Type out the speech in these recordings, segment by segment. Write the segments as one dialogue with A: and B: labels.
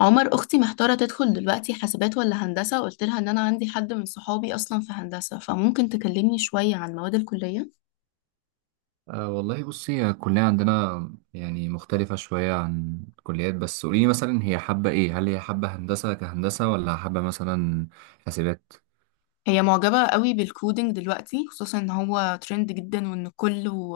A: عمر، اختي محتاره تدخل دلوقتي حاسبات ولا هندسه. قلت لها ان انا عندي حد من صحابي اصلا في هندسه، فممكن تكلمني شويه عن مواد الكليه؟
B: أه والله بصي هي الكلية عندنا يعني مختلفة شوية عن الكليات، بس قوليلي مثلا هي حابة ايه؟ هل هي حابة هندسة كهندسة ولا حابة مثلا حاسبات؟
A: هي معجبه قوي بالكودينج دلوقتي، خصوصا ان هو ترند جدا وان كله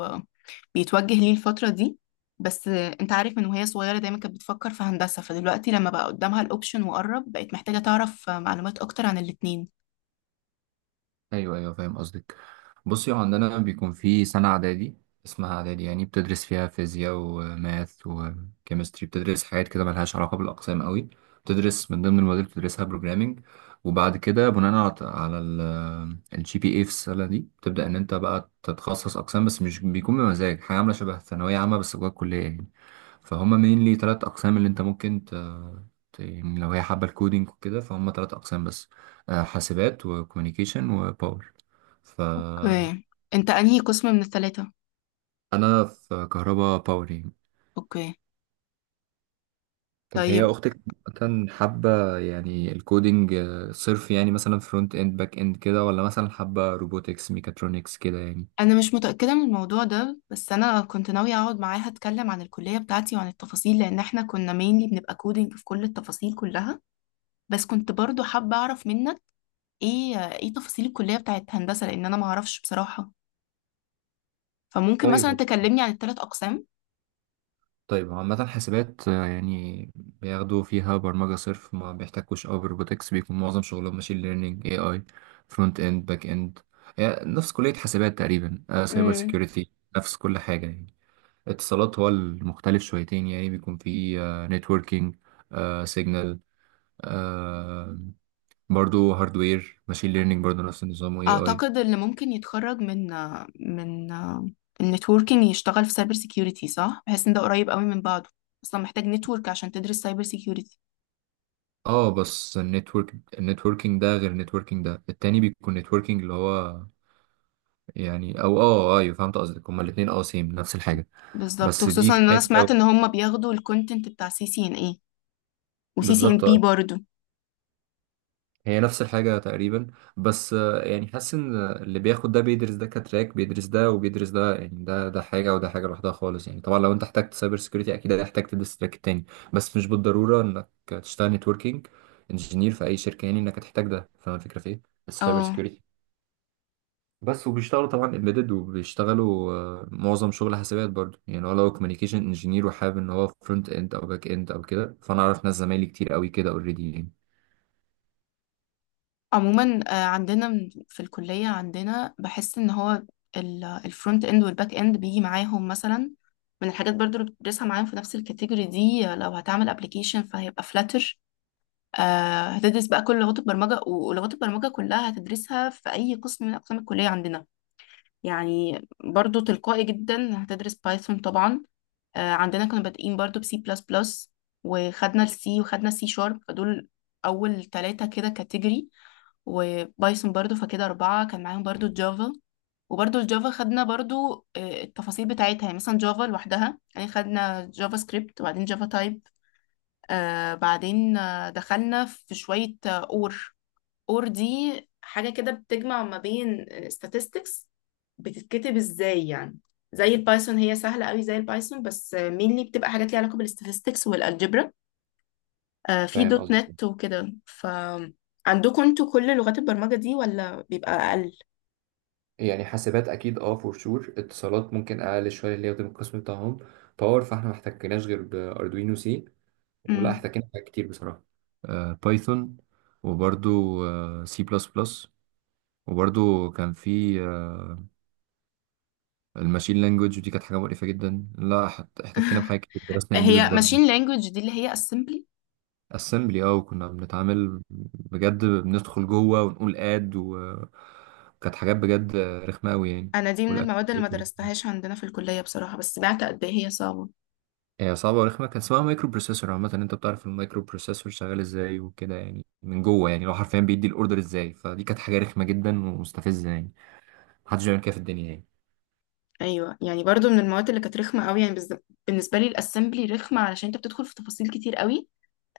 A: بيتوجه ليه الفتره دي. بس انت عارف من وهي صغيره دايما كانت بتفكر في هندسه، فدلوقتي لما بقى قدامها الاوبشن وقرب بقت محتاجه تعرف معلومات اكتر عن الاتنين.
B: ايوه، ايوه، فاهم قصدك. بصي هو عندنا بيكون في سنه اعدادي، اسمها اعدادي، يعني بتدرس فيها فيزياء وماث وكيمستري، بتدرس حاجات كده ملهاش علاقه بالاقسام قوي. بتدرس من ضمن المواد اللي بتدرسها بروجرامنج، وبعد كده بناء على الجي بي اي في السنه دي بتبدا ان انت بقى تتخصص اقسام، بس مش بيكون بمزاج، حاجه عامله شبه ثانويه عامه بس جوه الكليه يعني. فهم mainly تلات أقسام اللي أنت ممكن يعني لو هي حابة الكودينج وكده فهم تلات أقسام بس، حاسبات وكوميونيكيشن وباور. فأنا
A: اوكي. انت انهي قسم من الثلاثه؟
B: في كهربا باور يعني.
A: اوكي.
B: طب هي
A: طيب.
B: أختك مثلا حابة يعني الكودينج صرف، يعني مثلا فرونت إند باك إند كده، ولا مثلا حابة روبوتكس ميكاترونكس كده يعني؟
A: انا مش متاكده من الموضوع ده، بس انا كنت ناويه اقعد معاها اتكلم عن الكليه بتاعتي وعن التفاصيل، لان احنا كنا مينلي بنبقى كودينج في كل التفاصيل كلها. بس كنت برضو حابه اعرف منك ايه تفاصيل الكليه بتاعت هندسه، لان انا ما اعرفش بصراحه. فممكن مثلا
B: طيب.
A: تكلمني عن الثلاث اقسام؟
B: طيب هو عامة حاسبات يعني بياخدوا فيها برمجة صرف، ما بيحتكوش أوي بروبوتكس، بيكون معظم شغلهم ماشين ليرنينج، اي اي، فرونت اند باك اند، يعني نفس كلية حاسبات تقريبا، سايبر
A: امم.
B: سيكيورتي، نفس كل حاجة يعني. اتصالات هو المختلف شويتين، يعني بيكون فيه نتوركينج، سيجنال، آه، برضو هاردوير، ماشين ليرنينج برضو، نفس النظام واي اي.
A: اعتقد اللي ممكن يتخرج من من النتوركينج يشتغل في سايبر سيكيورتي، صح؟ بحيث ان ده قريب قوي من بعضه. اصلا محتاج نتورك عشان تدرس سايبر.
B: اه بس النتورك النتوركينج ده غير النتوركينج ده التاني، بيكون نتوركينج اللي هو يعني، او اه ايوه فهمت قصدك، هما الاثنين اه سيم، نفس الحاجه.
A: بالظبط،
B: بس دي
A: وخصوصا
B: في
A: ان انا
B: حته
A: سمعت
B: و-
A: ان هم بياخدوا الكونتنت بتاع سي سي ان اي، وسي سي ان
B: بالظبط
A: بي
B: آه.
A: برضو.
B: هي نفس الحاجه تقريبا، بس يعني حاسس ان اللي بياخد ده بيدرس ده كتراك، بيدرس ده وبيدرس ده، يعني ده حاجه وده حاجه لوحدها خالص يعني. طبعا لو انت احتجت سايبر سكيورتي اكيد هتحتاج تدرس التراك التاني، بس مش بالضروره انك تشتغل نتوركينج انجينير في اي شركه، يعني انك هتحتاج ده، فاهم الفكره في ايه. السايبر
A: اه.
B: سكيورتي بس. وبيشتغلوا طبعا امبيدد، وبيشتغلوا معظم شغل حسابات برضو، يعني هو لو كوميونيكيشن انجينير وحابب ان هو فرونت اند او باك اند او كده، فانا اعرف ناس زمايلي كتير قوي كده اوريدي يعني.
A: عموما عندنا في الكلية عندنا بحس ان هو الفرونت اند والباك اند بيجي معاهم، مثلا من الحاجات برضو اللي بتدرسها معاهم في نفس الكاتيجوري دي. لو هتعمل ابلكيشن فهيبقى فلاتر. هتدرس بقى كل لغات البرمجة، ولغات البرمجة كلها هتدرسها في أي قسم من أقسام الكلية عندنا. يعني برضو تلقائي جدا هتدرس بايثون طبعا. عندنا كنا بادئين برضو بسي بلس بلس، وخدنا السي، وخدنا السي شارب، فدول أول ثلاثة كده كاتيجوري، وبايثون برضو فكده أربعة، كان معاهم برضو الجافا. وبرضو الجافا خدنا برضو التفاصيل بتاعتها، يعني مثلا جافا لوحدها، يعني خدنا جافا سكريبت وبعدين جافا تايب. آه بعدين آه دخلنا في شوية اور. اور دي حاجة كده بتجمع ما بين statistics. بتتكتب ازاي يعني؟ زي البايثون، هي سهلة قوي زي البايثون، بس مينلي بتبقى حاجات ليها علاقة بالستاتستكس والالجبرا. في
B: فاهم
A: دوت
B: قصدي؟
A: نت وكده، ف عندكم انتوا كل لغات البرمجة دي ولا بيبقى أقل؟
B: يعني حاسبات اكيد اه فور شور، اتصالات ممكن اقل شويه اللي هي بتبقى القسم بتاعهم. باور فاحنا ما احتكناش غير باردوينو سي، ولا
A: مم.
B: احتكينا بحاجات كتير بصراحه. بايثون، وبرضو سي بلس بلس، وبرضو كان في الماشين لانجوج، دي كانت حاجه مقرفه جدا. لا احتكينا بحاجه كتير، درسنا امبيدد
A: هي
B: برضه.
A: ماشين لانجوج دي اللي هي assembly؟
B: اسمبلي اه، وكنا بنتعامل بجد، بندخل جوه ونقول اد و- وكانت حاجات بجد رخمه قوي يعني.
A: انا دي من المواد اللي ما
B: والاكتيفيتور
A: درستهاش عندنا في الكلية بصراحة، بس سمعت قد ايه هي صعبة.
B: هي صعبه ورخمه، كان اسمها مايكرو بروسيسور، عامه انت بتعرف المايكرو بروسيسور شغال ازاي وكده، يعني من جوه، يعني لو حرفيا بيدي الاوردر ازاي، فدي كانت حاجه رخمه جدا ومستفزه يعني. محدش بيعمل كده في الدنيا يعني.
A: ايوه، يعني برضو من المواد اللي كانت رخمة قوي يعني. بالنسبة لي الاسمبلي رخمة علشان انت بتدخل في تفاصيل كتير قوي.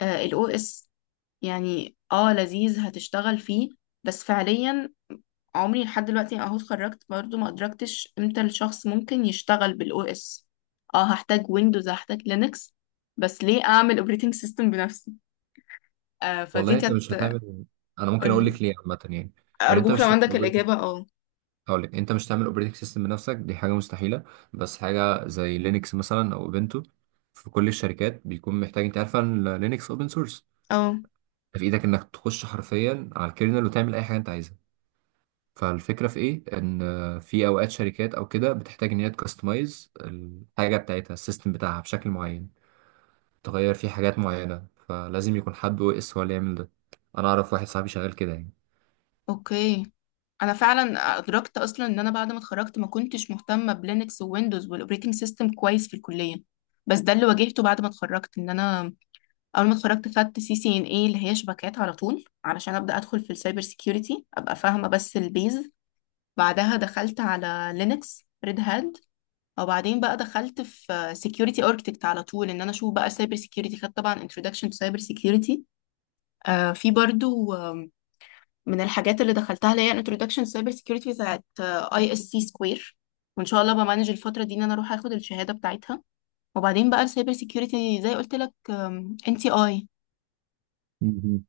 A: الاو اس، يعني اه لذيذ هتشتغل فيه، بس فعليا عمري لحد دلوقتي، اهو اتخرجت برضه، ما ادركتش امتى الشخص ممكن يشتغل بالاو اس. اه، هحتاج ويندوز، هحتاج لينكس، بس ليه اعمل اوبريتنج سيستم بنفسي؟ فدي
B: والله انت مش
A: كانت.
B: هتعمل. انا ممكن اقول
A: قولي.
B: لك ليه عامه يعني. يعني انت
A: ارجوك لو
B: مش
A: عندك
B: هتعمل،
A: الاجابه، اه.
B: هقول لك انت مش تعمل اوبريتنج سيستم بنفسك، دي حاجه مستحيله. بس حاجه زي لينكس مثلا او اوبنتو، في كل الشركات بيكون محتاج، انت عارفه ان لينكس اوبن سورس،
A: اه.
B: في ايدك انك تخش حرفيا على الكيرنل وتعمل اي حاجه انت عايزها. فالفكره في ايه، ان في اوقات شركات او كده بتحتاج ان هي تكستمايز الحاجه بتاعتها، السيستم بتاعها بشكل معين، تغير فيه حاجات معينه، فلازم يكون حد او اس هو اللي يعمل ده. انا اعرف واحد صاحبي شغال كده
A: اوكي. انا فعلا ادركت اصلا ان انا بعد ما اتخرجت ما كنتش مهتمه بلينكس وويندوز والاوبريتنج سيستم كويس في الكليه. بس ده اللي واجهته بعد ما اتخرجت، ان انا اول ما اتخرجت خدت سي سي ان اي اللي هي شبكات على طول علشان ابدا ادخل في السايبر سيكيورتي ابقى فاهمه بس البيز. بعدها دخلت على لينكس ريد هاد، وبعدين بقى دخلت في سيكيورتي اركتكت على طول، ان انا اشوف بقى سايبر سيكيورتي، خدت طبعا انترودكشن تو سايبر سيكيورتي. في برضو من الحاجات اللي دخلتها اللي هي انترودكشن سايبر سيكيورتي بتاعت اي اس سي سكوير. وان شاء الله بمانج الفتره دي ان انا اروح اخد الشهاده بتاعتها. وبعدين بقى السايبر سيكيورتي، زي قلت لك، ان تي اي.
B: يعني.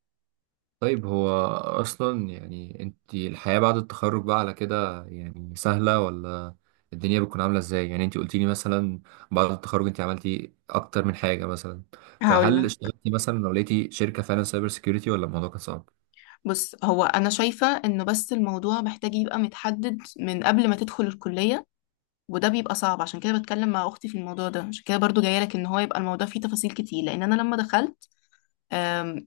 B: طيب هو أصلا يعني أنت الحياة بعد التخرج بقى على كده يعني سهلة، ولا الدنيا بتكون عاملة إزاي؟ يعني أنت قلتيلي مثلا بعد التخرج أنت عملتي أكتر من حاجة مثلا،
A: هقول
B: فهل
A: لك.
B: اشتغلتي مثلا لو لقيتي شركة فعلا سايبر سيكيورتي، ولا الموضوع كان صعب؟
A: بص، هو انا شايفة انه بس الموضوع محتاج يبقى متحدد من قبل ما تدخل الكلية، وده بيبقى صعب، عشان كده بتكلم مع اختي في الموضوع ده، عشان كده برضو جايه لك ان هو يبقى الموضوع فيه تفاصيل كتير، لان انا لما دخلت آم،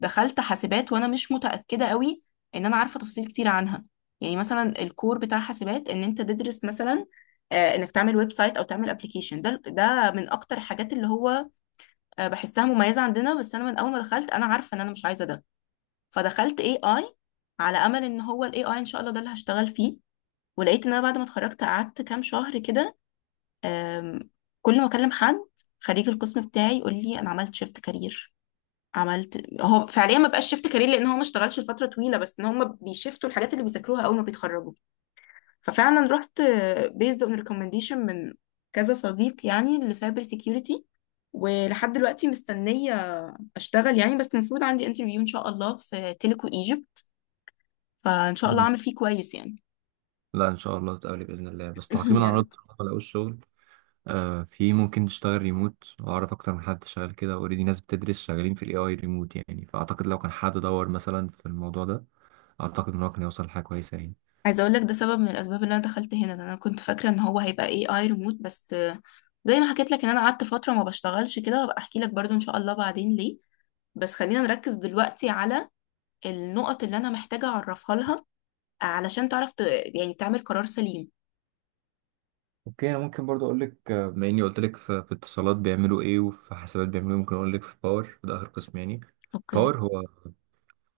A: دخلت حاسبات وانا مش متأكدة قوي ان انا عارفة تفاصيل كتير عنها. يعني مثلا الكور بتاع حاسبات ان انت تدرس مثلا انك تعمل ويب سايت او تعمل ابلكيشن، ده من اكتر الحاجات اللي هو بحسها مميزة عندنا. بس انا من اول ما دخلت انا عارفة ان انا مش عايزة ده، فدخلت اي اي على امل ان هو الاي اي ان شاء الله ده اللي هشتغل فيه. ولقيت ان انا بعد ما اتخرجت قعدت كام شهر كده. آم، كل ما اكلم حد خريج القسم بتاعي يقول لي انا عملت شيفت كارير. عملت، هو فعليا ما بقاش شيفت كارير لان هو ما اشتغلش لفتره طويله، بس ان هم بيشفتوا الحاجات اللي بيذاكروها اول ما بيتخرجوا. ففعلا رحت بيزد اون ريكومنديشن من كذا صديق يعني لسايبر سيكيورتي. ولحد دلوقتي مستنيه اشتغل يعني، بس المفروض عندي انترفيو ان شاء الله في تيليكو ايجيبت، فان شاء الله
B: مم.
A: اعمل فيه كويس يعني.
B: لا إن شاء الله تقابلي بإذن الله. بس تعقيبا
A: يا
B: على رد
A: رب.
B: ما لقوش شغل، آه في ممكن تشتغل ريموت، وأعرف أكتر من حد شغال كده أوريدي، ناس بتدرس شغالين في ال AI ريموت يعني، فأعتقد لو كان حد دور مثلا في الموضوع ده أعتقد إن هو كان يوصل لحاجة كويسة يعني.
A: عايزه اقول لك ده سبب من الاسباب اللي انا دخلت هنا، ده انا كنت فاكره ان هو هيبقى اي اي ريموت، بس زي ما حكيت لك ان انا قعدت فتره ما بشتغلش كده، وابقى احكي لك برضو ان شاء الله بعدين ليه. بس خلينا نركز دلوقتي على النقط اللي انا محتاجه اعرفها لها، علشان تعرف يعني تعمل قرار سليم.
B: اوكي انا ممكن برضو اقول لك، بما اني قلت لك في اتصالات بيعملوا ايه وفي حسابات بيعملوا ايه، ممكن اقول لك في باور، ده اخر قسم يعني.
A: اوكي.
B: باور هو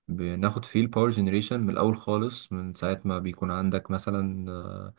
B: بناخد فيه الباور جنريشن من الاول خالص، من ساعه ما بيكون عندك مثلا آه،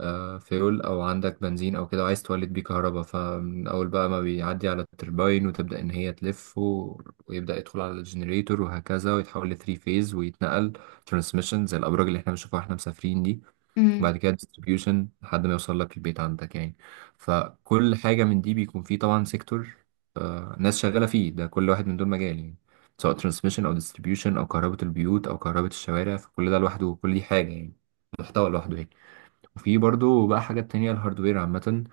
B: آه، فيول او عندك بنزين او كده وعايز تولد بيه كهرباء، فمن اول بقى ما بيعدي على الترباين وتبدا ان هي تلف و- ويبدا يدخل على الجنريتور وهكذا، ويتحول لثري فيز، ويتنقل ترانسميشن زي الابراج اللي احنا بنشوفها واحنا مسافرين دي،
A: امم.
B: وبعد كده ديستريبيوشن لحد ما يوصل لك البيت عندك يعني. فكل حاجة من دي بيكون فيه طبعا سيكتور، آه ناس شغالة فيه، ده كل واحد من دول مجال يعني، سواء ترانسميشن أو ديستريبيوشن أو كهرباء البيوت أو كهرباء الشوارع، فكل ده لوحده، كل دي حاجة يعني، محتوى لوحده يعني. وفي برضو بقى حاجات تانية، الهاردوير عامة،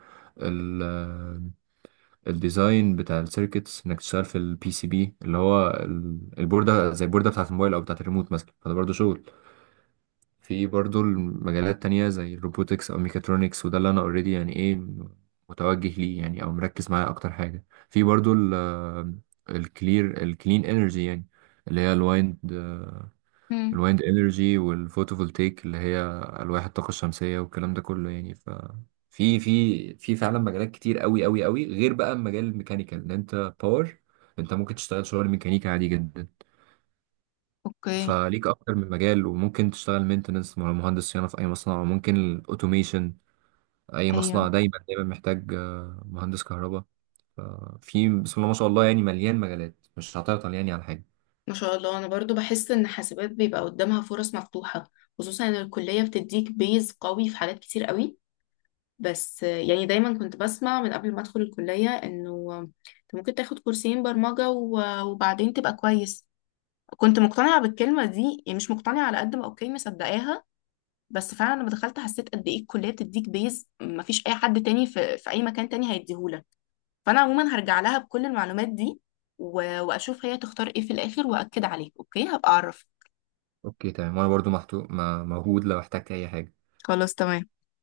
B: الديزاين بتاع السيركتس، انك تشتغل في البي سي بي اللي هو البوردة، زي البوردة بتاعة الموبايل او بتاعة الريموت مثلا، فده برضو شغل. في برضو المجالات تانية زي الروبوتكس أو ميكاترونكس، وده اللي أنا أوريدي يعني إيه متوجه ليه يعني أو مركز معاه أكتر حاجة. في برضو ال الكلير الكلين انرجي يعني، اللي هي
A: امم.
B: الوايند انرجي والفوتوفولتيك اللي هي ألواح الطاقة الشمسية والكلام ده كله يعني. ف في فعلا مجالات كتير قوي غير بقى مجال الميكانيكال، ان انت باور انت ممكن تشتغل شغل ميكانيكا عادي جدا.
A: اوكي.
B: فليك اكتر من مجال، وممكن تشتغل مينتنس مهندس صيانه في اي مصنع، وممكن الاوتوميشن. اي مصنع
A: ايوه.
B: دايما محتاج مهندس كهرباء. ففي بسم الله ما شاء الله يعني مليان مجالات، مش هتعطل يعني على حاجه.
A: ما شاء الله، انا برضو بحس ان حاسبات بيبقى قدامها فرص مفتوحه، خصوصا ان الكليه بتديك بيز قوي في حاجات كتير قوي. بس يعني دايما كنت بسمع من قبل ما ادخل الكلية انه انت ممكن تاخد كورسين برمجة و- وبعدين تبقى كويس. كنت مقتنعة بالكلمة دي يعني مش مقتنعة على قد ما، اوكي مصدقاها. بس فعلا لما دخلت حسيت قد ايه الكلية بتديك بيز، مفيش اي حد تاني في اي مكان تاني هيديهولك. فانا عموما هرجع لها بكل المعلومات دي، و- واشوف هي تختار ايه في الاخر، واكد عليك اوكي هبقى اعرف.
B: اوكي تمام، وانا برضو موجود لو احتجت اي حاجه.
A: خلاص تمام.